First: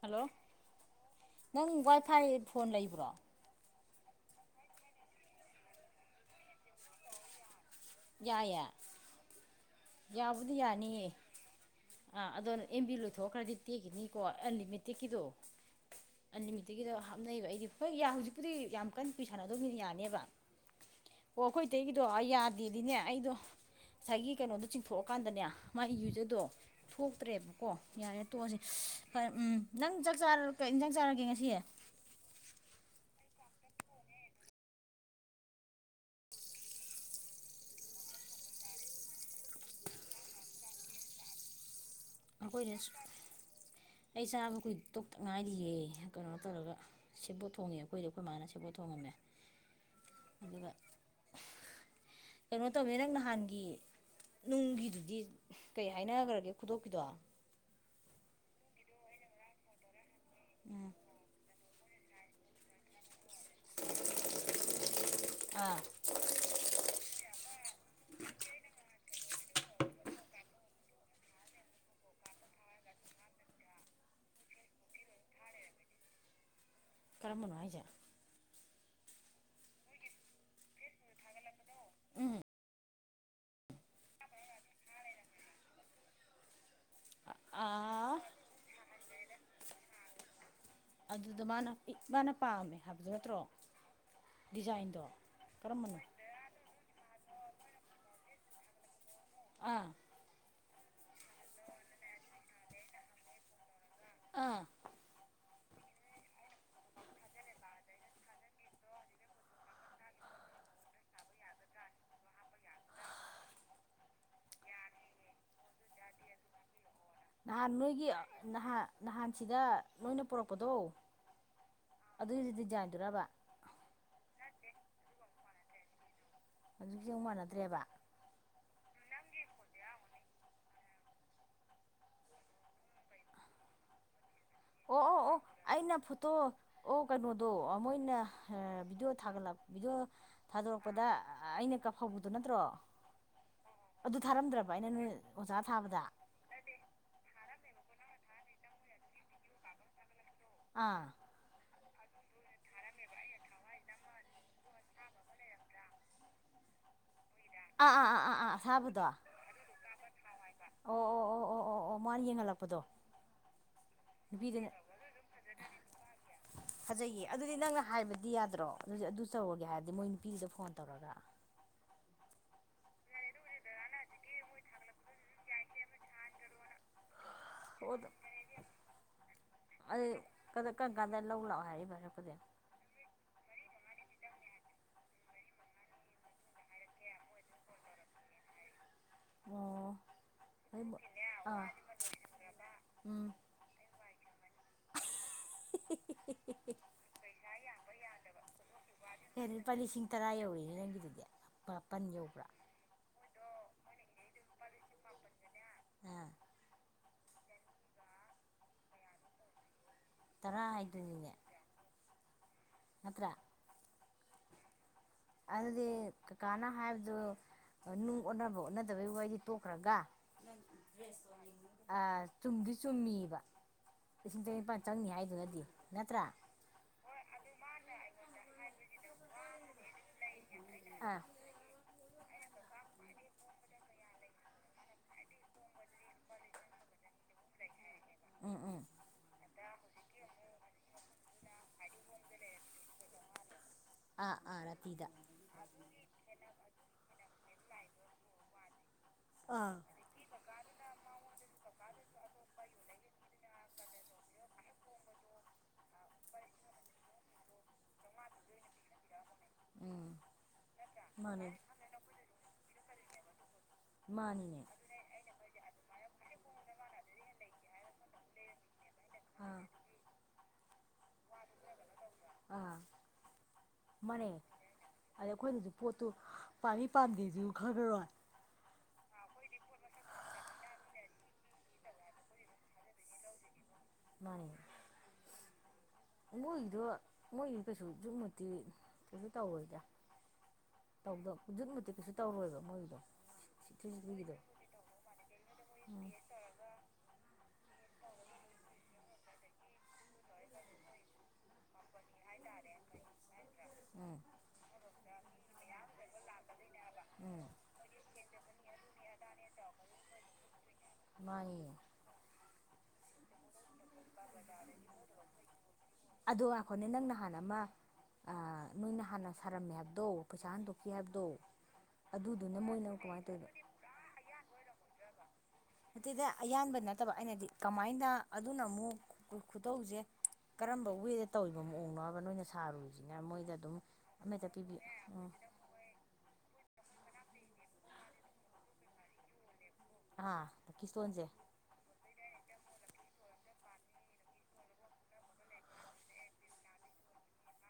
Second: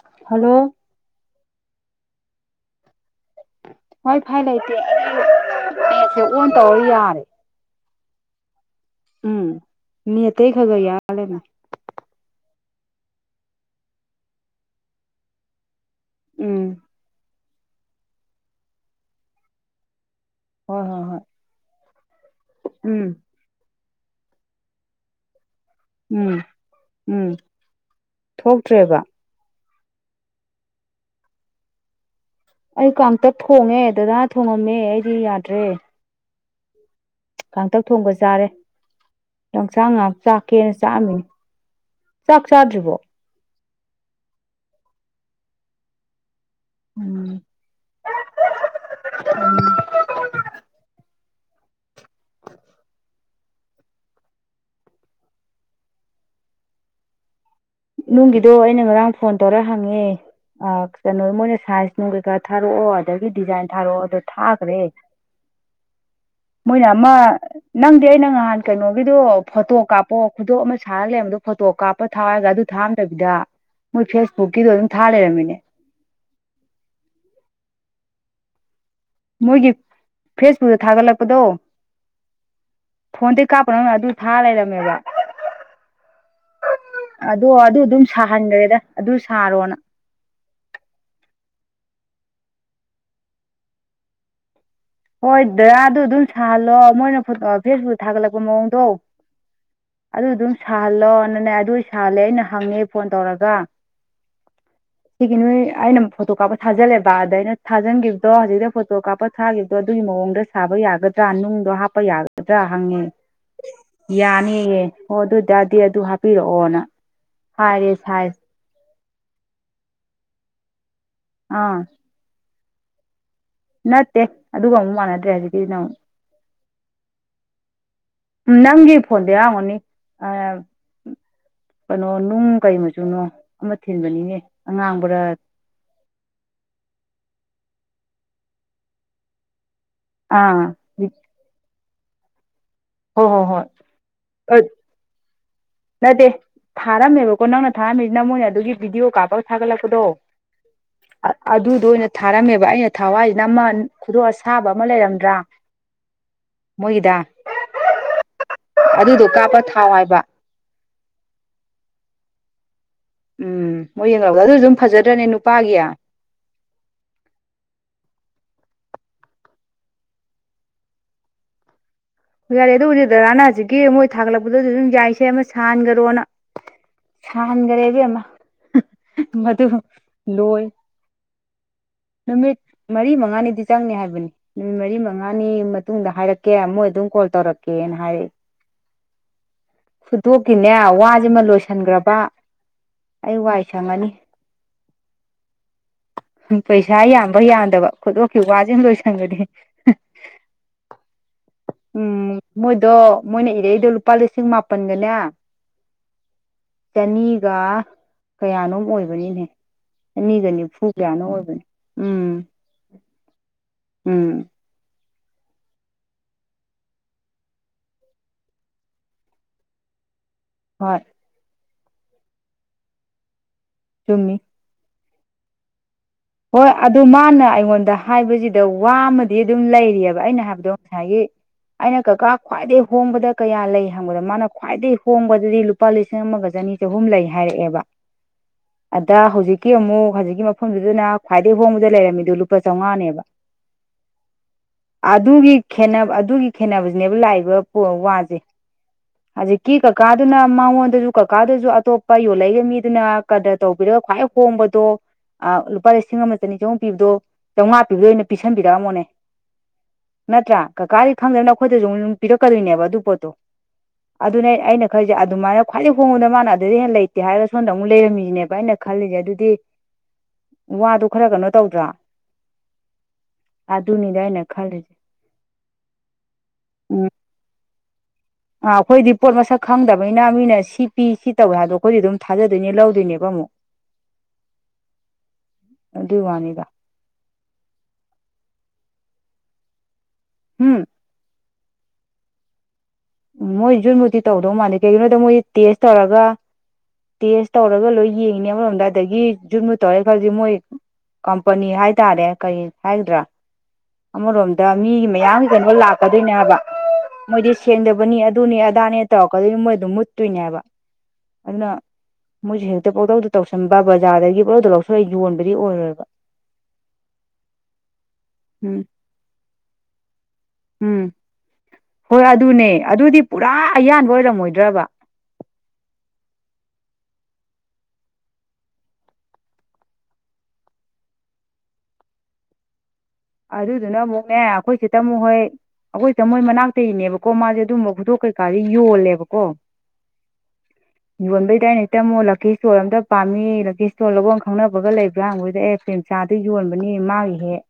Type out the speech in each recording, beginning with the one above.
hello ꯅꯪ wifi phone ꯂꯩꯕ꯭ꯔꯣ wifi ꯂꯩꯇꯦ ꯑꯩꯒꯤ ꯅꯦꯠꯁꯦ ꯑꯣꯟ ꯇꯧꯔ ꯌꯥꯔꯦ ꯌꯥꯏꯌꯦ ꯎꯝ ꯅꯦꯠꯇꯩ ꯌꯥꯕꯨꯗꯤ ꯈꯔ ꯈꯔ ꯌꯥꯅꯤꯌꯦ ꯌꯥꯔ ꯂꯩꯔꯝꯃꯦ ꯑꯥ ꯑꯗꯣ ꯑꯦꯝꯕꯤ ꯂꯣꯏꯊꯣꯛꯈ꯭ꯔꯗꯤ ꯇꯦꯛꯈꯤꯅꯤꯀꯣ ꯑꯜꯂꯤꯃꯤꯇꯦꯛꯀꯤꯗꯣ ꯑꯟ ꯎꯝ ꯂꯤꯃꯤꯠꯇꯒꯤꯗ ꯍꯥꯞꯅꯩꯑꯕ ꯑꯩꯗꯤ ꯍꯣꯏ ꯍꯧꯖꯤꯛꯄꯨꯗꯤ ꯌꯥꯝ ꯀꯟꯅ ꯀꯨꯏ ꯁꯥꯟꯅꯗꯧꯅꯤꯅ ꯌꯥꯅꯦꯕ ꯍꯣꯏ ꯍꯣꯏ ꯍꯣꯏ ꯑꯣ ꯑꯩꯈꯣꯏ ꯏꯇꯩꯒꯤꯗꯣ ꯌꯥꯗꯦꯗꯤꯅꯦ ꯎꯝ ꯑꯩꯗꯣ ꯉꯁꯥꯏꯒꯤ ꯀꯩꯅꯣꯗꯣ ꯆꯤꯡꯊꯣꯛꯑꯀꯥꯟꯗꯅꯦ ꯃꯥꯏ ꯎꯝ ꯌꯨꯖꯗꯣ ꯎꯝ ꯊꯣꯛꯇ꯭ꯔꯦꯕꯀꯣ ꯌꯥꯔꯦ ꯇꯣꯛꯑꯁꯦ ꯊꯣꯛꯇ꯭ꯔꯦꯕ ꯎꯝ ꯅꯪ ꯆꯥꯛ ꯆꯔ ꯀꯩ ꯏꯟꯖꯥꯡ ꯆꯥꯔꯒꯦ ꯉꯁꯤ ꯑꯩ ꯀꯥꯡꯇꯛ ꯊꯣꯡꯉꯦ ꯗꯗꯥꯅ ꯊꯣꯡꯉꯝꯃꯦ ꯑꯩꯗꯤ ꯌꯥꯗ꯭ꯔꯦ ꯀꯥꯡꯇꯛ ꯊꯣꯡꯕ ꯆꯥꯔꯦ ꯂꯡꯆꯥꯛ ꯉꯍꯥꯛ ꯆꯥꯛꯀꯦꯅ ꯆꯥꯛꯑꯝꯃꯤꯅꯦ ꯆꯥꯛ ꯑꯩꯈꯣꯏꯅ ꯆꯥꯗ꯭ꯔꯤꯕꯣ ꯑꯩ ꯆꯥꯕ ꯀꯨꯏ ꯇꯣꯛꯇ ꯉꯥꯏꯔꯤꯌꯦ ꯀꯩꯅꯣ ꯇꯧꯔꯒ ꯎꯝ ꯁꯦꯕꯣꯠ ꯊꯣꯡꯉꯦ ꯑꯩꯈꯣꯏꯗꯤ ꯑꯩꯈꯣꯏ ꯃꯥꯅ ꯁꯦꯕꯣꯠ ꯊꯣꯡꯉꯝꯃꯦ ꯑꯗꯨꯒ ꯀꯩꯅꯣ ꯇꯧꯕꯅꯤ ꯅꯪ ꯅꯍꯥꯟ ꯒꯤ ꯅꯨꯡꯒꯤꯗꯨꯗꯤ ꯀꯩ ꯍꯥꯏꯅꯈ꯭ꯔꯒꯦ ꯈꯨꯗꯣꯞꯀꯤꯗꯣ ꯅꯨꯡꯒꯤꯗꯣ ꯑꯩꯅ ꯉꯔꯥꯡ ꯐꯣꯟ ꯇꯧꯔ ꯍꯪꯉꯦ ꯑ ꯀꯩꯅꯣ ꯃꯣꯏꯅ ꯁꯥꯏꯌꯁ ꯅꯨꯡ ꯀꯩꯀꯥ ꯊꯥꯔꯛꯑꯣ ꯑꯗꯒꯤ ꯗꯤꯖꯥꯏꯟ ꯊꯥꯔꯛꯑꯣ ꯑꯗꯣ ꯊꯥꯒ꯭ꯔꯦ ꯃꯣꯏꯅ ꯑꯃ ꯅꯪꯗꯤ ꯑꯩꯅ ꯉꯍꯥꯟ ꯀꯩꯅꯣꯒꯤꯗꯣ ꯐꯣꯇꯣ ꯀꯥꯞꯄꯣ ꯈꯨꯗꯣꯞ ꯑꯃ ꯁꯥꯔ ꯂꯩꯔꯕꯗꯣ ꯐꯣꯇꯣ ꯀꯥꯞꯄ ꯊꯥꯔꯒ ꯑꯗꯨ ꯊꯥꯔꯝꯗꯕꯤꯗ ꯃꯣꯏ ꯐꯦꯁꯕꯨꯛꯀꯤꯗꯣ ꯑꯗꯨꯝ ꯊꯥ ꯂꯩꯔꯝꯃꯤꯅꯦ ꯀꯔꯝꯕꯅꯣ ꯍꯥꯏꯖꯦ ꯃꯣꯏꯒꯤ ꯐꯦꯁꯕꯨꯛꯇ ꯊꯥꯒꯠꯂꯛꯄꯗꯣ ꯎꯝ ꯐꯣꯟꯗꯩ ꯀꯥꯞꯄ ꯅꯪꯅ ꯑꯗꯨ ꯊꯥꯔ ꯂꯩꯔꯝꯃꯦꯕ ꯑꯗꯣ ꯑꯗꯨ ꯑꯗꯨꯝ ꯑꯥ ꯁꯥꯍꯟꯈ꯭ꯔꯦꯗ ꯑꯗꯨꯝ ꯁꯥꯔꯣꯅ ꯑꯗꯨꯗ ꯃꯥꯅ ꯃꯥꯅ ꯄꯥꯝꯃꯦ ꯍꯥꯏꯕꯗꯨ ꯅꯠꯇ꯭ꯔꯣ ꯗꯤꯖꯥꯏꯟꯗꯣ ꯍꯣꯏ ꯗꯗꯥ ꯀꯔꯝꯕꯅꯣ ꯑꯗꯨ ꯑꯗꯨꯝ ꯁꯥꯍꯜꯂꯣ ꯃꯣꯏꯅ ꯐꯦꯁꯕꯨꯛꯇ ꯊꯥꯒꯠꯂꯛꯄ ꯃꯑꯣꯡꯗꯣ ꯑꯥ ꯑꯗꯨ ꯑꯗꯨꯝ ꯁꯥꯍꯜꯂꯣ ꯅꯅꯦ ꯑꯗꯨ ꯑꯣꯏ ꯁꯥꯍꯜꯂꯦ ꯑꯩꯅ ꯍꯪꯉꯦ ꯐꯣꯟ ꯇꯧꯔꯒ ꯑꯥ ꯁꯤꯒꯤ ꯅꯣꯏ ꯑꯩꯅ ꯐꯣꯇꯣ ꯀꯥꯞꯄ ꯊꯥꯖꯤꯜꯂꯦꯕ ꯑꯗ ꯑꯩꯅ ꯊꯥꯖꯤꯟꯈꯤꯕꯗꯣ ꯍꯧꯖꯤꯛꯇ ꯐꯣꯇꯣ ꯀꯥꯞꯄ ꯊꯥꯈꯤ ꯑꯗꯨꯒꯤ ꯃꯑꯣꯡꯗ ꯁꯥꯕ ꯌꯥꯒꯗ꯭ꯔꯥ ꯅꯨꯡꯗꯣ ꯍꯥꯞꯄ ꯌꯥꯒꯗ꯭ꯔꯥ ꯍꯪꯉꯦ ꯌꯥꯅꯤꯌꯦ ꯑꯣ ꯑꯗꯨ ꯑꯣꯏꯇꯥꯗꯤ ꯑꯗꯨ ꯍꯥꯞꯄꯤꯔꯛꯑꯣꯅ ꯅꯍꯥꯟ ꯍꯥꯏꯔꯦ ꯅꯣꯏꯒꯤ ꯁꯥꯏꯖ ꯅꯍꯥꯟ ꯅꯍꯥꯟꯁꯤꯗ ꯅꯣꯏꯅ ꯄꯨꯔꯛꯄꯗꯣ ꯑꯥ ꯑꯗꯨꯏꯗꯨꯗꯤ ꯗꯤꯖꯥꯏꯟꯗꯨꯔꯕ ꯅꯠꯇꯦ ꯑꯗꯨꯒ ꯑꯃꯨꯛ ꯃꯥꯟꯅꯗ꯭ꯔꯦ ꯍꯧꯖꯤꯛꯀꯤꯁꯤ ꯅ ꯑꯃꯨꯛ ꯍꯧꯖꯤꯛꯁꯦ ꯑꯃꯨꯛ ꯃꯥꯟꯅꯗ꯭ꯔꯦꯕ ꯅꯪꯒꯤ ꯐꯣꯟꯗ ꯌꯥꯎꯔꯝꯒꯅꯤ ꯑꯥ ꯀꯩꯅꯣ ꯅꯨꯡ ꯀꯩ ꯃꯆꯨꯅꯣ ꯑꯃ ꯊꯤꯟꯕꯅꯤꯅꯦ ꯑꯣ ꯑꯣ ꯑꯉꯥꯡꯕꯔꯥ ꯑꯣ ꯑꯩꯅ ꯐꯣꯠꯇꯣ ꯑꯣ ꯀꯩꯅꯣꯗꯣ ꯃꯣꯏꯅ ꯚꯤꯗꯤꯑꯣ ꯊꯥꯒꯠꯂꯛ ꯚꯤꯗꯤꯑꯣ ꯑꯥ ꯊꯥꯗꯣꯔꯛꯄꯗ ꯑꯩꯅ ꯍꯧꯕꯗꯨ ꯅꯠꯇ꯭ꯔꯣ ꯍꯣꯏ ꯍꯣꯏ ꯍꯣꯏ ꯑꯗꯨ ꯊꯥꯔꯝꯗ꯭ꯔꯕ ꯑꯩꯅ ꯅꯣꯏ ꯑꯣꯖꯥ ꯊꯥꯕꯗ ꯅꯠꯇꯦ ꯊꯥꯔꯝꯃꯦꯕꯀꯣ ꯅꯪꯅ ꯊꯥꯔꯝꯃꯤꯁꯤ ꯅ ꯃꯣꯏꯅ ꯑꯗꯨꯒꯤ ꯚꯤꯗꯤꯑꯣ ꯀꯥꯞꯄꯒ ꯊꯥꯒꯠꯂꯛꯄꯗꯣ ꯑꯥ ꯑꯗꯨꯗꯣ ꯑꯣꯏꯅ ꯊꯥꯔꯝꯃꯦꯕ ꯑꯩꯅ ꯊꯥꯎ ꯍꯥꯏꯁꯤ ꯅ ꯑꯃ ꯈꯨꯗꯣꯞ ꯑꯁꯥꯕ ꯑꯃ ꯂꯩꯔꯝꯗ꯭ꯔꯥ ꯃꯣꯏꯒꯤꯗ ꯑꯥ ꯑꯥ ꯑꯥ ꯑꯥ ꯑꯥ ꯑꯊꯥꯕꯗꯣ ꯑꯗꯨꯗꯣ ꯀꯥꯞꯄ ꯊꯥꯎ ꯍꯥꯏꯕ ꯑꯣ ꯑꯣ ꯑꯣ ꯑꯣ ꯑꯣ ꯑꯣ ꯃꯥꯅ ꯌꯦꯡꯍꯜꯂꯛꯄꯗꯣ ꯎꯝ ꯃꯣꯏ ꯌꯦꯡꯂꯛꯒ ꯑꯗꯨ ꯅꯨꯄꯤꯗꯨꯅ ꯑꯗꯨꯝ ꯐꯖꯗ꯭ꯔꯅꯦ ꯅꯨꯄꯥꯒꯤ ꯐꯖꯩꯌꯦ ꯑꯗꯨꯗꯤ ꯅꯪꯅ ꯍꯥꯏꯕꯗꯤ ꯌꯥꯗ꯭ꯔꯣ ꯑꯗꯨꯗꯤ ꯑꯗꯨ ꯇꯧꯔꯒꯦ ꯍꯥꯏꯔꯗꯤ ꯃꯣꯏ ꯅꯨꯄꯤꯗꯨꯗ ꯐꯣꯟ ꯇꯧꯔꯒ ꯌꯥꯔꯦ ꯑꯗꯨꯕꯨꯗꯤ ꯗꯗꯥ ꯅ ꯍꯧꯖꯤꯛꯀꯤ ꯃꯣꯏ ꯊꯥꯒꯠꯂꯛꯄꯗꯁꯨ ꯑꯗꯨꯝ ꯌꯥꯏꯁꯦ ꯑꯃ ꯁꯥꯥꯍꯟꯒꯔꯣꯅ ꯁꯥꯍꯟꯒꯔꯦ ꯑꯣ ꯏꯕꯦꯝꯃ ꯃꯗꯨ ꯂꯣꯏ ꯑꯗꯨ ꯀꯔꯝ ꯀꯥꯟꯗ ꯂꯧ ꯂꯥꯛꯑꯣ ꯍꯥꯏꯔꯛꯏꯕ ꯍꯥꯏꯔꯛꯄꯗꯤ ꯅꯨꯃꯤꯠ ꯃꯔꯤ ꯃꯉꯥꯅꯤꯗꯤ ꯆꯪꯅꯤ ꯍꯥꯏ ꯅꯨꯃꯤꯠ ꯃꯔꯤ ꯃꯉꯥꯅꯤ ꯃꯇꯨꯡꯗ ꯍꯥꯏꯔꯛꯀꯦ ꯃꯣꯏ ꯑꯗꯨꯝ ꯀꯣꯜ ꯇꯧꯔꯛꯀꯦꯅ ꯍꯥꯏꯔꯛꯏ ꯑꯣ ꯈꯨꯗꯣꯞꯀꯤꯅꯦ ꯋꯥꯁꯤꯃ ꯑꯥ ꯂꯣꯏꯁꯤꯟꯈ꯭ꯔꯕ ꯎꯝ ꯑꯩ ꯋꯥꯏ ꯁꯪꯉꯅꯤ [inaudible] ꯄꯩꯁꯥ ꯌꯥꯝꯕ ꯌꯥꯝꯗꯕ ꯈꯨꯗꯣꯀꯤ ꯋꯥꯁꯤꯃ ꯂꯣꯏꯁꯟꯈ꯭ꯔꯗꯤ ꯑꯦ ꯂꯨꯄꯥ [unintelligible] ꯃꯥꯄꯟ ꯎꯝ ꯌꯧꯕ꯭ꯔꯥ ꯃꯣꯏꯗꯣ ꯃꯣꯏꯅ ꯏꯔꯛ ꯂꯨꯄꯥ ꯂꯤꯁꯤꯡ ꯃꯥꯄꯟꯒꯅꯦ ꯑꯥ ꯆꯅꯤꯒ ꯀꯌꯥꯅꯣꯃ ꯑꯣꯏꯕꯅꯤꯅꯦ ꯆꯅꯤꯒ ꯇꯔꯥ ꯅꯤꯐꯨ ꯀꯌꯥꯅꯣ ꯍꯥꯏꯗꯨꯅꯤꯅꯦ ꯑꯣꯏꯕꯅꯤ ꯎꯝ ꯅꯠꯇ꯭ꯔꯥ ꯎꯝ ꯑꯗꯨꯗꯤ ꯀꯀꯥꯅ ꯍꯥꯏꯕꯗꯣ ꯅꯨꯡ ꯑꯣꯟꯅꯕ ꯑꯣꯟꯅꯗꯕꯩ ꯋꯥꯔꯤꯗꯤ ꯇꯣꯛꯈ꯭ꯔꯒ ꯍꯣꯏ ꯑꯥ ꯆꯨꯝꯗꯤ ꯆꯨꯝꯃꯤꯕ ꯆꯨꯝꯃꯤ ꯂꯤꯁꯤꯡ ꯇꯔꯦꯠꯅꯤꯄꯥꯟ ꯆꯪꯅꯤ ꯍꯥꯏꯗꯨꯅꯗꯤ ꯅꯠꯇ꯭ꯔꯥ ꯍꯣꯏ ꯑꯗꯨ ꯃꯥꯅ ꯑꯩꯉꯣꯟꯗ ꯍꯥꯏꯕꯖꯤꯗ ꯋꯥꯃꯗꯤ ꯑꯗꯨꯝ ꯂꯩꯔꯤꯑꯦꯕ ꯑꯩꯅ ꯍꯥꯏꯕ ꯑꯥ ꯉꯁꯥꯏꯒꯤ ꯑꯩꯅ ꯀꯀꯥ ꯈ꯭ꯋꯥꯏꯗꯩ ꯍꯣꯡꯕꯗ ꯀꯌꯥ ꯂꯩ ꯍꯪꯕꯗ ꯃꯥꯅ ꯈ꯭ꯋꯥꯏꯗꯩ ꯍꯣꯡꯕꯗꯗꯤ ꯂꯨꯄꯥ ꯂꯤꯁꯤꯡ ꯑꯃꯒ ꯆꯅꯤ ꯆꯍꯨꯝ ꯂꯩ ꯍꯥꯏꯔꯛꯑꯦꯕ ꯎꯝ ꯎꯝ ꯑꯥꯗ ꯍꯧꯖꯤꯛꯀꯤ ꯑꯃꯨꯛ ꯍꯧꯖꯤꯛꯀꯤ ꯃꯐꯝꯗꯨꯗꯅ ꯈ꯭ꯋꯥꯏꯗꯩ ꯍꯣꯡꯕꯗ ꯂꯩꯔꯝꯃꯤꯗꯣ ꯂꯨꯄꯥ ꯆꯥꯎꯉꯥꯅꯦꯕ ꯑꯥ ꯑꯥ ꯔꯥꯇꯤꯗ ꯑꯥꯗꯨꯒꯤ ꯈꯦꯅꯕ ꯑꯗꯨꯒꯤ ꯈꯦꯅꯕꯖꯤꯅꯦꯕ ꯂꯥꯛꯏꯕ ꯄꯣ ꯋꯥꯖꯦ ꯑꯥ ꯍꯧꯖꯤꯛꯀꯤ ꯀꯀꯥꯗꯨꯅ ꯃꯉꯣꯟꯗꯖꯨ ꯀꯀꯥꯗꯖꯨ ꯑꯇꯣꯞ ꯄꯥ ꯌꯣꯜꯂꯛꯏꯕ ꯃꯤꯗꯨꯅ ꯀꯗ꯭ꯔ ꯇꯧꯕꯤꯔ ꯈ꯭ꯋꯥꯏ ꯍꯣꯡꯕꯗꯣ ꯑꯥ ꯂꯨꯄꯥ ꯂꯤ ꯂꯤꯁꯤꯡ ꯑꯃ ꯆꯅꯤ ꯆꯍꯨꯝ ꯄꯤꯕꯗꯣ ꯆꯥꯎꯉꯥ ꯄꯤꯕꯗꯣ ꯑꯣꯏꯅ ꯄꯤꯁꯟꯕꯤ ꯄꯤꯔꯛꯑꯝꯃꯣꯅꯦ ꯎꯝ ꯅꯠꯇ꯭ꯔꯥ ꯀꯀꯥꯗꯤ ꯃꯥꯅꯦ ꯈꯪꯗꯕꯅꯤꯅ ꯑꯈꯣꯏꯗꯖꯨ ꯃꯨꯛ ꯄꯤꯔꯛꯀꯗꯣꯏꯅꯦꯕ ꯑꯗꯨ ꯄꯣꯠꯇꯣ [inaudible] ꯑꯗꯨꯅꯦ ꯃꯥꯅꯤꯅꯦ ꯑꯩ ꯑꯩꯅ ꯈꯜꯂꯤꯖꯦ ꯑꯗꯨꯃꯥꯏꯅ ꯈ꯭ꯋꯥꯏꯗꯩ ꯍꯣꯡꯕꯗꯣ ꯃꯥꯅ ꯑꯗꯨꯗꯩ ꯍꯦꯟꯅ ꯂꯩꯇꯦ ꯍꯥꯏꯔꯒ ꯁꯣꯝꯗ ꯑꯃꯨꯛ ꯂꯩꯔꯝꯃꯤꯁꯤꯅꯦꯕ ꯑꯩꯅ ꯈꯜꯂꯤꯖꯦ ꯑꯗꯨꯗꯤ ꯑꯥ ꯋꯥꯗꯣ ꯈꯔ ꯀꯅꯣ ꯇꯧꯗ꯭ꯔꯥ ꯑꯗꯨꯅꯤꯗ ꯃꯥꯟꯅꯦ ꯑꯩꯅ ꯈꯜꯂꯤꯁꯦ ꯑꯗ ꯑꯈꯣꯏꯅꯖꯨ ꯄꯣꯠꯇꯨ ꯄꯥꯝꯃꯤ ꯄꯥꯝꯗꯦꯖꯨ [unintelligible] ꯑꯥ ꯑꯈꯣꯏꯗꯤ ꯄꯣꯠ ꯃꯁꯛ ꯈꯪꯗꯕꯅꯤꯅ ꯃꯤꯅ ꯁꯤ ꯄꯤ ꯁꯤ ꯇꯧꯋꯦ ꯍꯥꯏꯗꯣ ꯑꯈꯣꯏꯗꯤ ꯑꯗꯨꯝ ꯊꯥꯖꯗꯣꯏꯅꯦ ꯂꯧꯗꯣꯏꯅꯦꯕ ꯃꯨꯛ ꯃꯨꯛ ꯃꯥꯟꯅꯤ ꯑꯗꯨꯒꯤ ꯋꯥꯅꯤꯗ ꯃꯣꯏꯒꯤꯗꯣ ꯃꯣꯏꯒꯤ ꯀꯩꯁꯨ ꯖꯨꯠ ꯃꯨꯠꯇꯤ ꯀꯩꯁꯨ ꯇꯧꯔꯣꯏꯗꯥ ꯎꯝ ꯇꯧꯗ ꯖꯨꯠ ꯃꯨꯠ ꯇꯤꯀꯩꯁꯨ ꯇꯧꯔꯣꯏꯕ ꯃꯣꯏꯒꯤꯗꯣ ꯎꯝ ꯃꯣꯏ ꯁꯤꯛꯁꯇꯤ ꯖꯨꯠ ꯃꯨꯠꯇꯤ ꯁꯤꯛꯁꯇꯤꯒꯤꯗꯣ ꯇꯧꯗꯧ ꯃꯥꯟꯗꯦ ꯀꯩꯒꯤꯅꯣꯗꯤ ꯃꯣꯏ ꯇꯦꯁ ꯇꯧꯔꯒ ꯇꯦꯁ ꯇꯧꯔꯒ ꯂꯣꯏ ꯌꯦꯡꯉꯤꯅꯤ ꯑꯃꯔꯣꯝꯗ ꯑꯗꯒꯤ ꯖꯨꯨꯠ ꯃꯨꯠ ꯇꯧꯔꯦ ꯈꯜꯖꯤ ꯃꯣꯏ ꯀꯝꯄꯅꯤ ꯍꯥꯏꯇꯥꯔꯦ ꯀꯔꯤ ꯍꯥꯏꯒꯗ꯭ꯔꯥ ꯎꯝ ꯑꯃꯔꯣꯝꯗ ꯃꯤꯒꯤ ꯃꯌꯥꯝꯒꯤ ꯀꯅꯣ ꯂꯥꯛꯀꯗꯣꯏꯅꯦ ꯍꯥꯏꯕ ꯎꯝ ꯃꯣꯏꯗꯩ ꯁꯦꯡꯗꯕꯅꯤ ꯑꯗꯨꯅꯤ ꯑꯗꯥꯅꯤ ꯇꯧꯔꯛꯀꯗꯣꯏꯅꯤ ꯃꯣꯏ ꯑꯗꯨꯝ ꯃꯨꯠꯇꯣꯏꯅꯦ ꯍꯥꯏꯕ ꯃꯥꯅꯤꯅꯦ ꯑꯗꯨꯅ ꯃꯣꯏꯁꯦ ꯍꯦꯛꯇ ꯄꯛꯇꯧꯗ ꯇꯧꯁꯟ ꯑꯗꯒꯤ ꯄꯛꯂꯧꯗ ꯂꯧꯁꯤꯜꯂ ꯌꯣꯟꯕ ꯑꯗꯣ ꯉꯥꯈꯣꯅꯦ ꯅꯪ ꯅꯍꯥꯟ ꯑꯃ ꯑꯥ ꯎꯝ ꯅꯣꯏꯅ ꯍꯥꯟꯅ ꯁꯥꯔꯝꯃꯦ ꯍꯥꯏꯕꯗꯣ ꯄꯩꯁꯥ ꯍꯟꯗꯣꯛꯀꯤ ꯎꯝ ꯍꯥꯏꯕꯗꯣ ꯍꯣꯏ ꯑꯗꯨ ꯑꯗꯨꯅꯦ ꯑꯗꯨꯗꯤ ꯄꯨꯔꯥ ꯑꯌꯥꯟꯕ ꯑꯣꯏꯔꯝꯃꯣꯏꯗ꯭ꯔꯕ ꯅꯠꯇꯦꯗ ꯑꯌꯥꯟꯕ ꯅꯠꯇꯕ ꯑꯩꯅ ꯍꯥꯏꯗꯤ ꯀꯃꯥꯏꯅ ꯑꯗꯨꯅ ꯑꯃꯨꯛ ꯈꯨꯇꯧꯖꯦ ꯀꯔꯝꯕ ꯋꯦꯗ ꯇꯧꯔꯤꯕ ꯃꯑꯣꯡꯅꯣ ꯍꯥꯏꯕ ꯅꯣꯏꯅ ꯁꯥꯔꯨ ꯑꯗꯨꯗꯨꯅ ꯑꯃꯨꯛꯅꯦ ꯑꯈꯣꯏ ꯆꯦ ꯇꯃꯨ ꯎꯝ ꯍꯣꯏ ꯑꯈꯣꯏ ꯆꯦ ꯇꯃꯨ ꯍꯣꯏ ꯃꯅꯥꯛ ꯇꯩꯅꯦꯕꯀꯣ ꯃꯥꯖꯦ ꯑꯗꯨꯝꯕ ꯈꯨꯗꯣꯞ ꯀꯩꯀꯥꯖꯦ ꯌꯣꯜꯂꯦꯕꯀꯣ ꯑꯥ ꯂꯛꯀꯤ ꯏꯁꯇꯣꯟꯁꯦ ꯌꯣꯟꯕꯩꯗ ꯗꯥꯏꯅꯇ ꯃꯣꯜꯂ ꯂꯛꯀꯤ ꯁ꯭ꯇꯣꯟ ꯑꯝꯇ ꯄꯥꯝꯃꯤ ꯂꯛꯀꯤ ꯁ꯭ꯇꯣꯟ ꯂꯧꯕꯝ ꯈꯪꯅꯕꯒ ꯂꯩꯕ꯭ꯔꯥ ꯍꯪꯕꯗꯨꯗ ꯑꯦ ꯄ꯭ꯔꯦꯝꯆꯥꯟꯗ ꯌꯣꯟꯕꯅꯤ ꯃꯥꯒꯤ ꯍꯦ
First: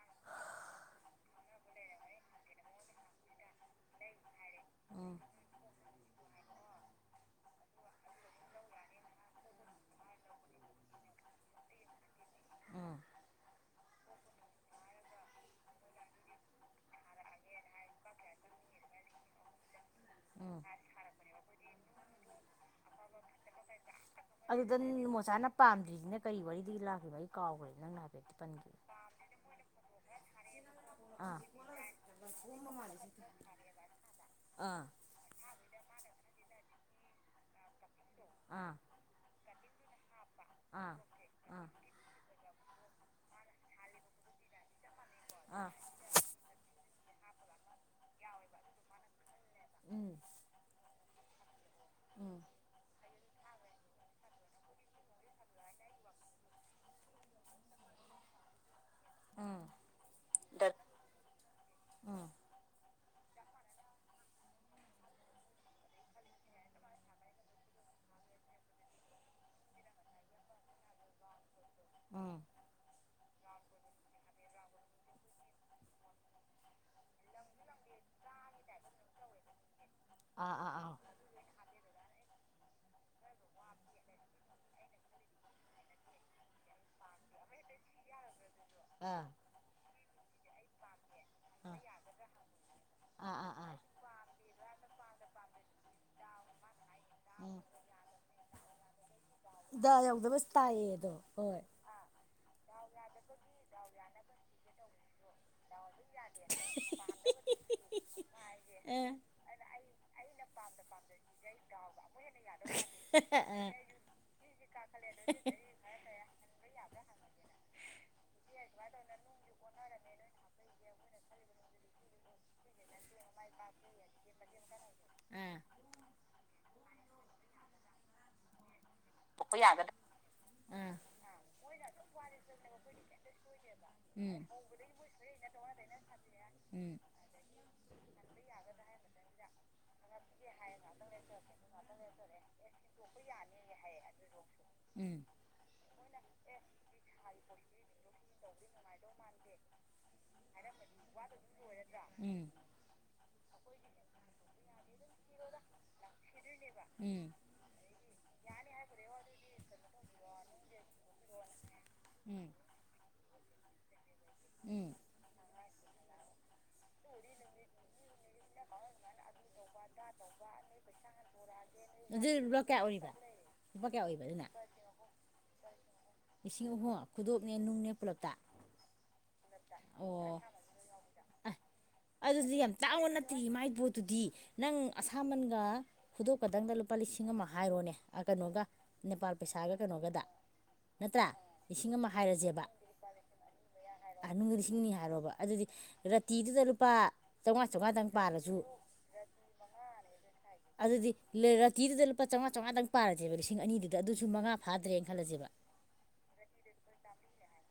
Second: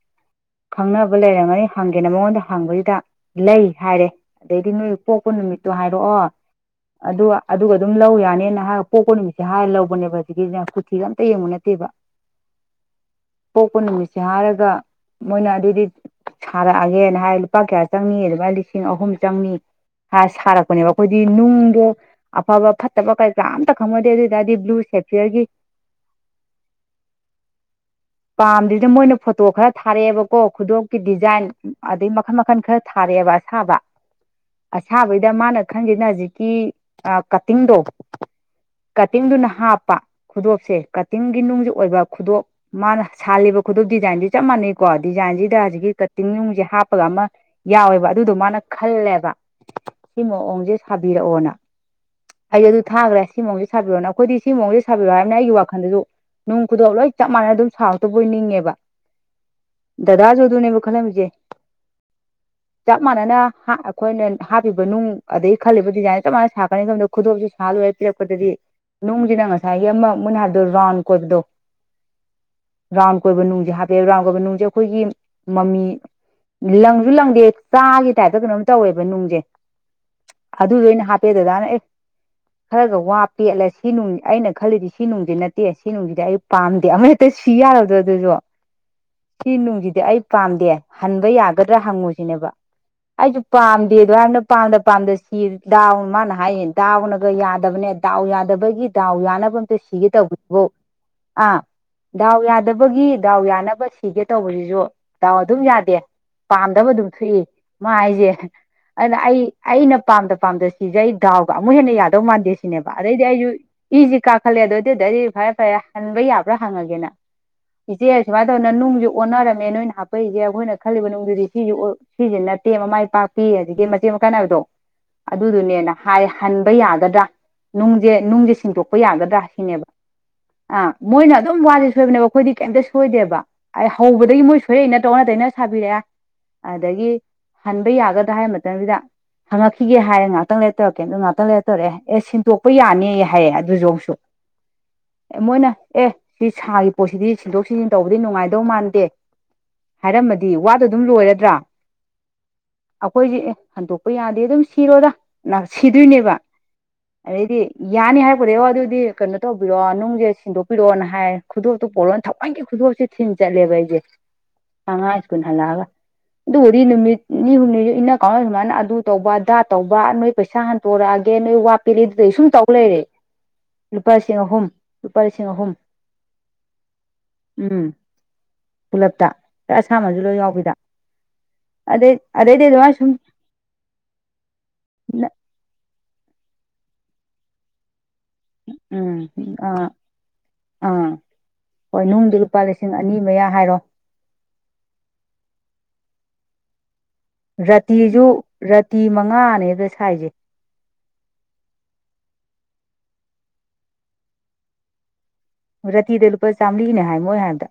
ꯈꯪꯅꯕ ꯂꯩꯔꯝꯒꯅꯤ ꯍꯪꯒꯦꯅ ꯃꯉꯣꯟꯗ ꯍꯪꯕꯖꯤꯗ ꯂꯩ ꯍꯥꯏꯔꯦ ꯑꯗꯩꯗꯤ ꯅꯣꯏ ꯎꯝ ꯄꯣꯛꯄ ꯅꯨꯃꯤꯠꯇꯣ ꯍꯥꯏꯔꯛꯑꯣ ꯑꯗꯨꯒ ꯑꯗꯨꯒ ꯑꯗꯨꯝ ꯂꯧ ꯌꯥꯅꯤꯅ ꯍꯥꯏꯔ ꯄꯣꯛꯄ ꯅꯨꯃꯤꯠꯁꯦ ꯍꯥꯏꯔ ꯂꯧꯕꯅꯦꯕ ꯍꯧꯖꯤꯛꯀꯤꯖꯤꯅ ꯀꯨꯊꯤꯒ ꯑꯝꯇ ꯌꯦꯡꯕ ꯅꯠꯇꯦ ꯎꯝ ꯄꯣꯛꯄ ꯅꯨꯃꯤꯠꯁꯦ ꯍꯥꯏꯔꯒ ꯃꯣꯏꯅ ꯑꯗꯨꯗꯤ ꯁꯥꯔꯛꯑꯒꯦꯅ ꯍꯥꯏ ꯂꯨꯄꯥ ꯀꯌꯥ ꯆꯪꯅꯤ ꯑꯗꯨꯃꯥꯏꯅ ꯂꯤꯁꯤꯡ ꯑꯍꯨꯝ ꯆꯪꯅꯤ ꯁꯥꯏꯔ ꯎꯝ ꯁꯥꯔꯛꯄꯅꯦꯕ ꯑꯩꯈꯣꯏꯗꯤ ꯅꯨꯡꯗꯣ ꯑꯐꯕ ꯐꯠꯇꯕ ꯀꯔꯤ ꯀꯔꯥ ꯑꯝꯇ ꯈꯪꯉꯗꯦ ꯑꯗꯨ ꯑꯣꯏꯇꯥꯔꯗꯤ ꯕ꯭ꯂꯨ ꯑꯗꯨꯗ ꯁꯦꯐꯤ꯭ꯌꯔꯒꯤ ꯃꯣꯆꯥꯅ ꯄꯥꯝꯗ꯭ꯔꯤꯁꯤꯅ ꯀꯔꯤ ꯋꯥꯔꯤꯗꯒꯤ ꯂꯥꯛꯈꯤꯕꯅꯣ ꯑꯩ ꯀꯥꯎꯈ꯭ꯔꯦ ꯅꯪꯅ ꯍꯥꯏꯐꯦꯠꯇ ꯄꯟꯈꯤꯕ ꯄꯥꯝꯗꯨꯗ ꯃꯣꯏꯅ ꯐꯣꯇꯣ ꯈꯔ ꯊꯥꯔꯛꯑꯦꯕꯀꯣ ꯈꯨꯗꯣꯞꯀꯤ ꯑꯥ ꯗꯤꯖꯥꯏꯟ ꯑꯗꯩ ꯃꯈꯜ ꯃꯈꯜ ꯈꯔ ꯊꯥꯔꯛꯑꯦꯕ ꯑꯁꯥꯕ ꯑꯥ ꯑꯁꯥꯕꯩꯗ ꯃꯥꯅ ꯈꯪꯒ꯭ꯔꯤꯖꯤꯅ ꯍꯧꯖꯤꯛꯀꯤ ꯑꯥ ꯀꯠꯇꯤꯡꯗꯣ ꯑꯥ ꯀꯠꯇꯤꯡꯗꯨꯅ ꯍꯥꯞꯄ ꯈꯨꯗꯣꯞꯁꯦ ꯑꯥ ꯀꯇꯤꯡꯒꯤ ꯑꯥ ꯅꯨꯡꯁ ꯑꯣꯏꯕ ꯈꯨꯗꯣꯞ ꯃꯥꯅ ꯁꯥꯍꯜꯂꯤꯕ ꯈꯨꯗꯣꯞ ꯗꯤꯖꯥꯏꯟꯗꯤ ꯆꯞ ꯃꯥꯟꯅꯩ ꯀꯣ ꯗꯤꯖꯥꯏꯟꯁꯤꯗ ꯑꯥ ꯍꯧꯖꯤꯛꯀꯤ ꯀꯠꯇꯤꯡ ꯅꯨꯡꯁꯦ ꯍꯥꯞꯄꯒ ꯑꯃ ꯌꯥꯎꯋꯦꯕ ꯑꯗꯨꯗꯣ ꯃꯥꯅ ꯈꯜꯂꯦꯕ ꯎꯝ ꯁꯤ ꯃꯑꯣꯡꯁꯦ ꯁꯥꯕꯤꯔꯛꯑꯣꯅ ꯎꯝ ꯑꯩ ꯑꯗꯨ ꯊꯥꯈ꯭ꯔꯦ ꯁꯤ ꯃꯑꯣꯡꯁꯦ ꯁꯥꯕꯤꯔꯣꯅ ꯑꯈꯣꯏꯗꯤ ꯁꯤ ꯃꯑꯣꯡꯁꯦ ꯁꯥꯕꯤꯔꯣ ꯍꯥꯏꯕꯅꯤꯅ ꯑꯩꯒꯤ ꯋꯥꯈꯟꯗꯁꯨ ꯅꯨꯡ ꯈꯨꯗꯣꯞ ꯂꯣꯏ ꯆꯞ ꯃꯥꯟꯅꯅ ꯑꯗꯨꯝ ꯁꯥꯎꯔꯛꯇꯕꯣꯏ ꯅꯤꯡꯉꯦꯕ ꯎꯝ ꯗꯗꯥꯁꯨ ꯑꯗꯨꯅꯦꯕ ꯈꯜꯂꯝꯃꯤꯖꯦ ꯎꯝ ꯆꯞ ꯃꯥꯟꯅꯅ ꯍꯥ ꯑꯩꯈꯣꯏꯅ ꯍꯥꯞꯄꯤꯕ ꯅꯨꯡ ꯑꯗꯒꯤ ꯈꯜꯂꯤꯕ ꯗꯤꯖꯥꯏꯟ ꯆꯞ ꯃꯥꯟꯅ ꯁꯥꯔꯛꯀꯅꯤ ꯈꯨꯗꯣꯞꯁꯨ ꯁꯥ ꯂꯣꯏ ꯄꯤꯔꯛꯄꯗꯗꯤ ꯅꯨꯡꯖꯤꯅ ꯉꯁꯥꯏꯒꯤ ꯑꯃ ꯃꯣꯏꯅ ꯍꯥꯏꯕꯗꯣ ꯔꯥꯎꯟ ꯀꯣꯏꯕꯗꯣ ꯎꯝ ꯔꯥꯎꯟ ꯀꯣꯏꯕ ꯅꯨꯡꯖꯦ ꯍꯥꯞꯄꯦ ꯔꯥꯎꯟ ꯀꯣꯏꯕ ꯅꯨꯡꯖꯦ ꯑꯩꯈꯣꯏꯒꯤ ꯃꯝꯃꯤ ꯂꯪꯖꯨ ꯂꯪꯗꯦ ꯆꯥꯒꯤ ꯇꯥꯏꯞꯇ ꯀꯩꯅꯣꯝ ꯇꯧꯋꯦꯕ ꯅꯨꯡꯖꯦ ꯑꯥ ꯑꯥ ꯑꯗꯨꯗꯣ ꯑꯥ ꯑꯩꯅ ꯍꯥꯞꯄꯦ ꯗꯗꯥꯅ ꯑꯦ ꯈꯔꯒ ꯋꯥ ꯄꯦꯠꯂꯦ ꯁꯤ ꯅꯨꯡ ꯑꯩꯅ ꯈꯜꯂꯤꯗꯤ ꯁꯤ ꯅꯨꯡꯗꯤ ꯅꯠꯇꯦ ꯁꯤ ꯅꯨꯡꯁꯤꯗꯤ ꯑꯩ ꯄꯥꯝꯗꯦ ꯑꯃ ꯍꯦꯛꯇ ꯁꯤ ꯌꯥꯔꯗꯣ ꯑꯗꯨꯁꯨ ꯑꯥ ꯁꯤ ꯅꯨꯡꯁꯤꯗꯤ ꯑꯩ ꯄꯥꯝꯗꯦ ꯍꯟꯕ ꯌꯥꯒꯗ꯭ꯔꯥ ꯍꯪꯉꯨ ꯁꯤꯅꯦꯕ ꯑꯥ ꯑꯩꯁꯨ ꯑꯥ ꯑꯥ ꯄꯥꯝꯗꯦ ꯑꯗꯨ ꯍꯥꯏꯅ ꯄꯥꯝꯗ ꯄꯥꯝꯗ ꯁꯤ ꯗꯥꯎ ꯃꯥꯅ ꯍꯥꯏꯌꯦ ꯗꯥꯎꯅꯒ ꯑꯥ ꯎꯝ ꯌꯥꯗꯕꯅꯦ ꯗꯥꯎ ꯌꯥꯗꯕꯒꯤ ꯗꯥꯎ ꯌꯥꯅꯕ ꯑꯝꯇ ꯗ ꯁꯤꯒꯦ ꯌꯧꯗꯕ ꯇꯧꯕꯗꯨꯕꯨ ꯇꯥꯏꯌꯦ ꯑꯗꯣ ꯑꯥ ꯍꯣꯏ ꯗꯥꯎ ꯌꯥ ꯗꯕꯒꯤ ꯗꯥꯎ ꯌꯥꯅꯕ ꯁꯤꯒꯦ ꯇꯧꯕꯖꯤꯖꯨ ꯗꯥꯎ ꯑꯗꯨꯝ ꯌꯥꯗꯦ ꯄꯥꯝꯗꯕ ꯑꯗꯨꯝ ꯊꯣꯛꯏ ꯃꯥ ꯍꯥꯏꯖꯦ ꯑꯥ ꯑꯗꯨꯅ ꯑꯩ ꯑꯩꯅ ꯄꯥꯝꯗ ꯄꯥꯝꯗ ꯁꯤꯁꯦ ꯑꯩ ꯗꯥꯥꯎꯒ ꯑꯃꯨꯛ ꯍꯦꯟꯅ ꯌꯥꯗꯧ ꯃꯥꯟꯗꯦ ꯁꯤꯅꯦꯕ ꯑꯗꯩꯗꯤ ꯑꯩꯁꯨ ꯑꯥ ꯏꯁꯤ ꯀꯥꯈꯠꯂꯦ ꯑꯗꯨꯏ ꯑꯗꯨꯗꯗꯤ ꯐꯔꯦ ꯐꯔꯦ ꯍꯟꯕ ꯌꯥꯕ꯭ꯔꯥ ꯍꯪꯉꯒꯦꯅ ꯏꯆꯦ ꯁꯨꯃꯥꯏꯅ ꯇꯧꯗꯅ ꯅꯨꯡꯖꯦ ꯑꯣꯟꯅꯔꯝꯃꯦ ꯅꯣꯏꯅ ꯍꯥꯞꯄꯛꯏꯁꯦ ꯑꯩꯈꯣꯏꯅ ꯈꯜꯂꯤꯕ ꯅꯨꯡꯗꯨꯗꯤ ꯁꯤꯁꯦ ꯑꯣꯏ ꯁꯤꯁꯦ ꯅꯠꯇꯦ ꯃꯃꯥꯏ ꯄꯥꯛꯄꯤ ꯍꯧꯖꯤꯛꯀꯤ ꯃꯆꯦꯠ ꯃꯀꯥꯏ ꯅꯥꯏꯕꯤꯗꯣ ꯑꯥ ꯑꯗꯨꯗꯨꯅꯦꯅ ꯍꯥꯏ ꯍꯟ ꯄꯥ ꯌꯥꯒꯗ꯭ꯔꯥ ꯅꯨꯡꯖꯦ ꯅꯨꯡꯖꯦ ꯁꯤꯟꯗꯣꯛ ꯄꯥ ꯌꯥꯒꯗ꯭ꯔꯥ ꯁꯤꯅꯦꯕ ꯑꯥ ꯃꯣꯏꯅ ꯑꯗꯨꯝ ꯋꯥꯖꯦ ꯁꯣꯏꯕꯅꯦꯕ ꯑꯩꯈꯣꯏꯗꯤ ꯀꯩꯝꯇ ꯁꯣꯏꯗꯦꯕ ꯑꯩ ꯍꯧꯕꯗꯒꯤ ꯎꯝ ꯃꯣꯏ ꯁꯣꯏꯔꯛꯏ ꯅꯠ ꯑꯣꯟꯅ ꯇꯩꯅ ꯁꯥꯕꯤꯔꯛꯑꯦ ꯎꯝ ꯑꯗꯒꯤ ꯍꯟꯕ ꯌꯥꯒꯗ꯭ꯔꯥ ꯍꯥꯏ ꯃꯇꯝꯁꯤꯗ ꯍꯪꯉꯛꯈꯤꯒꯦ ꯍꯥꯏꯔꯦ ꯉꯍꯥꯛꯇꯪ ꯂꯩ ꯇꯧꯔꯛꯀꯦ ꯑꯗꯨꯝ ꯉꯥꯛꯇꯪ ꯂꯩꯔ ꯇꯧꯔꯛꯑꯦ ꯑꯦ ꯁꯤꯟꯇꯣꯛꯄ ꯌꯥꯅꯤꯌꯦ ꯍꯥꯏꯔꯦ ꯑꯗꯨꯖꯁꯨ ꯑꯃꯨꯛꯁꯨ ꯎꯝ ꯑꯦ ꯃꯣꯏꯅ ꯑꯦ ꯁꯤ ꯁꯥꯔꯤ ꯄꯣꯠꯁꯤꯗꯤ ꯁꯤꯟꯗꯣꯛ ꯁꯤꯅ ꯇꯧꯕꯗꯤ ꯅꯨꯡꯉꯥꯏꯗꯧ ꯃꯥꯟꯗꯦ ꯍꯥꯏꯔꯝꯃꯗꯤ ꯋꯥꯗꯣ ꯑꯗꯨꯝ ꯂꯣꯏꯔꯗ꯭ꯔꯥ ꯎꯝ ꯑꯩꯈꯣꯏꯁꯦ ꯑꯦ ꯍꯟꯗꯣꯛꯄ ꯌꯥꯗꯦ ꯑꯗꯨꯝ ꯁꯤꯔꯣꯗ ꯅ ꯁꯤꯗꯣꯏꯅꯦꯕ ꯎꯝ ꯑꯗꯩꯗꯤ ꯌꯥꯅꯤ ꯍꯥꯏꯔꯛꯄꯗꯩ ꯑꯣ ꯑꯗꯨꯗꯤ ꯀꯩꯅꯣ ꯇꯧꯕꯤꯔꯛꯑꯣ ꯅꯨꯡꯁꯦ ꯁꯤꯟꯗꯣꯛꯄꯤꯔꯛꯑꯣꯅ ꯍꯥꯏ ꯈꯨꯗꯣꯞꯇꯣ ꯄꯣꯔꯛꯑꯣꯅ ꯎꯝ ꯊꯧꯋꯥꯏꯟꯒꯤ ꯈꯨꯗꯣꯞꯁꯦ ꯊꯤꯟ ꯆꯠꯂꯦꯕ ꯑꯩꯁꯦ ꯎꯝ ꯑꯉꯥꯡ ꯁ꯭ꯀꯨꯜ ꯍꯜꯂꯛꯑꯒ ꯑꯗꯨꯕꯨꯗꯤ ꯅꯨꯃꯤꯠ ꯅꯤꯅꯤ ꯍꯨꯝꯅꯤ ꯏꯟꯅ ꯀꯥꯎꯅꯗꯅ ꯁꯨꯃꯥꯏꯅ ꯑꯗꯨ ꯇꯧꯕ ꯑꯗꯥ ꯇꯧꯕ ꯅꯣꯏ ꯄꯩꯁꯥ ꯍꯟꯇꯣꯔꯛꯑꯒꯦ ꯅꯣꯏ ꯋꯥ ꯄꯦꯠꯂꯤ ꯑꯗꯨ ꯇꯧꯋꯤ ꯁꯨꯝ ꯂꯨꯄꯥ ꯇꯧ ꯀꯌꯥ ꯂꯩꯔꯦ ꯑꯣꯏꯔꯤꯕ ꯀꯌꯥ ꯂꯨꯄꯥ ꯑꯣꯏꯔꯤꯕ ꯂꯤꯁꯤꯡ ꯑꯗꯨꯅ ꯑꯍꯨꯝ ꯂꯨꯄꯥ ꯂꯤꯁꯤꯡ ꯑꯍꯨꯝ ꯈꯨꯗꯣꯛꯞꯅꯦ ꯅꯨꯡꯅꯦ ꯎꯝ ꯄꯨꯂꯞꯇ ꯄꯨꯂꯞꯇ ꯑꯁꯥꯃꯟꯁꯨ ꯂꯣꯏ ꯌꯥꯎꯕꯤꯗ ꯑꯥꯏ ꯑꯗꯩ ꯑꯗꯨꯗꯤ ꯑꯗꯩꯗꯤ ꯌꯥꯝ ꯑꯗꯨꯃꯥꯏꯅ ꯇꯥꯡꯕ ꯁꯨꯝ ꯅꯠꯇꯦ ꯃꯥꯏ ꯄꯣꯠꯇꯨꯗꯤ ꯅꯪ ꯑꯁꯥꯃꯟꯒ ꯈꯨꯗꯣꯞ ꯈꯇꯪꯗ ꯂꯨꯄꯥ ꯂꯤꯁꯤꯡ ꯑꯃ ꯍꯥꯏꯔꯣꯅꯦ ꯑꯥ ꯀꯩꯅꯣꯒ ꯎꯝ ꯅꯦꯄꯥꯜ ꯄꯩꯁꯥꯒ ꯑꯥ ꯀꯩꯅꯣꯒꯗ ꯑꯥ ꯅꯠꯇ꯭ꯔꯥ ꯂꯤꯁꯤꯡ ꯍꯣꯏ ꯑꯃ ꯅꯨꯡꯗꯨ ꯍꯥꯏꯔꯁꯦꯕ ꯂꯨꯄꯥ ꯂꯤꯁꯤꯡ ꯑꯅꯤ ꯃꯌꯥ ꯍꯥꯏꯔꯣ ꯅꯨꯡꯒꯤ ꯂꯤꯁꯤꯡꯅꯤ ꯍꯥꯏꯔꯣꯕ ꯑꯗꯨꯗꯤ ꯔꯇꯤꯗꯨꯗ ꯂꯨꯄꯥ ꯆꯥꯝꯃꯉꯥ ꯆꯥꯝꯃꯉꯥꯗꯪ ꯔꯇꯤꯖꯨ ꯄꯥꯔꯁꯨ ꯔꯇꯤ ꯃꯉꯥꯅꯦ ꯑꯗꯨꯗ ꯁꯥꯏꯖꯦ ꯑꯗꯨꯗꯤ ꯔꯇꯤꯗꯨꯗ ꯂꯨꯄꯥꯥ ꯆꯧꯉꯥ ꯆꯧꯉꯥꯗꯪ ꯄꯥꯔꯁꯦꯕ ꯂꯤꯁꯤꯡ ꯑꯅꯤꯗꯨꯗ ꯑꯗꯨꯁꯨ ꯃꯉꯥ ꯐꯥꯗ꯭ꯔꯦꯅ ꯈꯜꯂꯁꯦꯕ ꯔꯥꯇꯤꯗ ꯂꯨꯄꯥ ꯆꯥꯝꯃꯔꯤꯅꯦ ꯍꯥꯏ ꯃꯣꯏ ꯍꯥꯏꯕꯗ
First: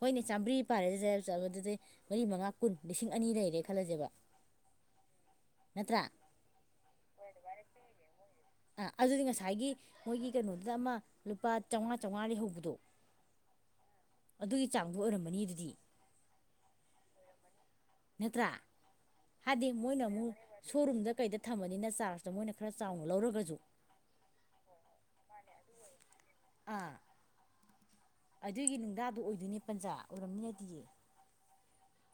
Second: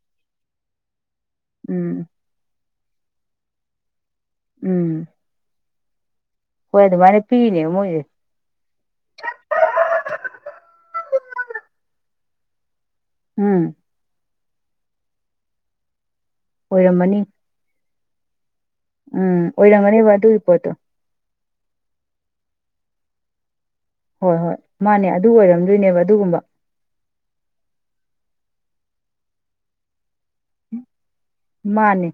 ꯍꯣꯏꯅꯦ ꯆꯥꯝꯕꯔꯤ ꯄꯥꯔꯦꯁꯤ [unintelligible] ꯆꯠꯗꯨꯗꯤ ꯎꯝ ꯃꯔꯤ ꯃꯉꯥ ꯀꯨꯟ ꯂꯤꯁꯤꯡ ꯑꯅꯤ ꯂꯩꯔꯦ ꯈꯜꯂꯁꯦꯕ ꯎꯝ ꯅꯠꯇ꯭ꯔ ꯍꯣꯏ ꯑꯗꯨꯃꯥꯏꯅ ꯄꯤꯔꯤꯅꯦ ꯃꯣꯏ ꯑꯥ ꯑꯗꯨꯗꯤ ꯉꯁꯥꯏꯒꯤ ꯃꯣꯏꯒꯤ ꯀꯩꯅꯣꯗꯨꯗ ꯑꯃ ꯂꯨꯄꯥ ꯆꯧꯉꯥ ꯆꯧꯉꯥ ꯂꯩꯍꯧꯕꯗꯣ ꯎꯝ ꯑꯗꯨꯒꯤ ꯆꯥꯡꯗꯣ ꯑꯣꯏꯔꯝꯃꯅꯤ ꯑꯗꯨꯗꯤ ꯑꯣꯏꯔꯝꯃꯅꯤ ꯅꯠꯇ꯭ꯔ ꯎꯝ ꯑꯣꯏꯔꯝꯒꯅꯦꯕ ꯑꯗꯨꯒꯤ ꯄꯣꯠꯇꯣ ꯁꯣꯔꯨꯝꯗ ꯀꯩꯗ ꯊꯝꯃꯅꯤꯅ ꯆꯥꯔꯖꯇꯣ ꯃꯣꯏꯅ ꯈꯔ ꯆꯥꯎꯅ ꯂꯧꯔꯒꯁꯨ ꯍꯣꯏ ꯍꯣꯏ ꯃꯥꯅꯦ ꯑꯗꯨ ꯑꯣꯏꯔꯝꯗꯣꯏꯅꯦꯕ ꯑꯗꯨꯒꯨꯝꯕ ꯑꯥ ꯑꯗꯨꯒꯤ ꯅꯨꯡꯗꯥꯗꯨ ꯑꯣꯏꯗꯣꯏꯅꯦ ꯄꯟꯖꯥ ꯑꯣꯏꯔꯝꯅꯤ ꯅꯠꯇꯤꯌꯦ ꯃꯥꯅꯦ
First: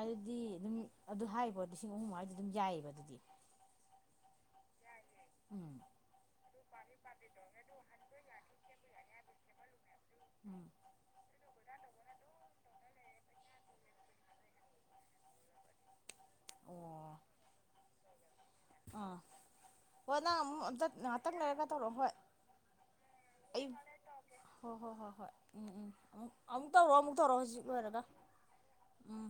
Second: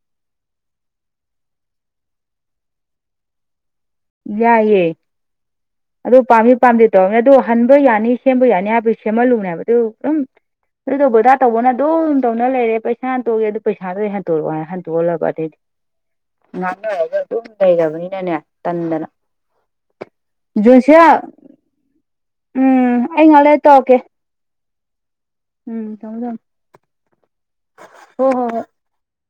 ꯑꯗꯨꯗꯤ ꯑꯗꯨꯝ ꯑꯗꯨ ꯍꯥꯏꯕꯣ ꯂꯤꯁꯤꯡ ꯑꯍꯨꯝ ꯑꯗꯨꯏꯗꯤ ꯑꯗꯨꯝ ꯌꯥꯏꯌꯦꯕ ꯑꯗꯨꯗꯤ ꯌꯥꯏꯌꯦ ꯎꯝ ꯑꯗꯨ ꯄꯥꯝꯃꯤ ꯄꯥꯝꯗꯦ ꯇꯧꯔꯝꯅꯤꯅ ꯑꯗꯨ ꯍꯟꯕ ꯌꯥꯅꯤ ꯁꯦꯝꯕ ꯌꯥꯅꯤ ꯍꯥꯏꯕꯩ ꯁꯦꯝꯍꯜꯂꯨꯅꯦꯕ ꯑꯗꯨ ꯎꯝ ꯑꯗꯨ ꯇꯧꯕ ꯑꯗꯥ ꯇꯧꯕꯅ ꯗꯨꯝ ꯇꯧꯅ ꯂꯩꯔꯦ ꯄꯩꯁꯥ ꯍꯟꯇꯣꯛꯑꯒꯦ ꯑꯗꯨ ꯄꯩꯁꯥꯗꯨ ꯑꯣꯏ ꯍꯟꯇꯣꯔꯛꯑꯣ ꯍꯟꯇꯣꯛꯍꯜꯂꯕ ꯑꯗꯩꯗꯤ ꯉꯥꯡꯅꯔꯒ ꯑꯣ ꯑꯗꯨꯝ ꯂꯩꯔꯕꯅꯤꯅꯅꯦ ꯇꯟꯗꯅ ꯑꯥ ꯍꯣꯏ ꯅꯪ ꯑꯃꯨꯛ ꯑꯝꯇ ꯖꯣꯟꯁꯤꯌꯥ ꯉꯥꯏꯍꯥꯛꯇꯪ ꯂꯩꯔꯒ ꯇꯧꯔꯛꯑꯣ ꯍꯣꯏ ꯎꯝ ꯑꯩ ꯉꯩꯍꯥꯛ ꯂꯩꯔ ꯇꯧꯔꯛꯀꯦ ꯍꯣ ꯍꯣ ꯍꯣ ꯍꯣꯏ ꯎꯝ ꯎꯝ ꯊꯝꯃꯣ ꯑꯃꯨ ꯊꯝꯃꯣ ꯑꯃꯨꯛ ꯇꯧꯔꯣ ꯑꯃꯨꯛ ꯇꯧꯔꯣ ꯍꯧꯖꯤꯛ ꯂꯣꯏꯔꯒ ꯍꯣ ꯍꯣ ꯍꯣꯏ ꯎꯝ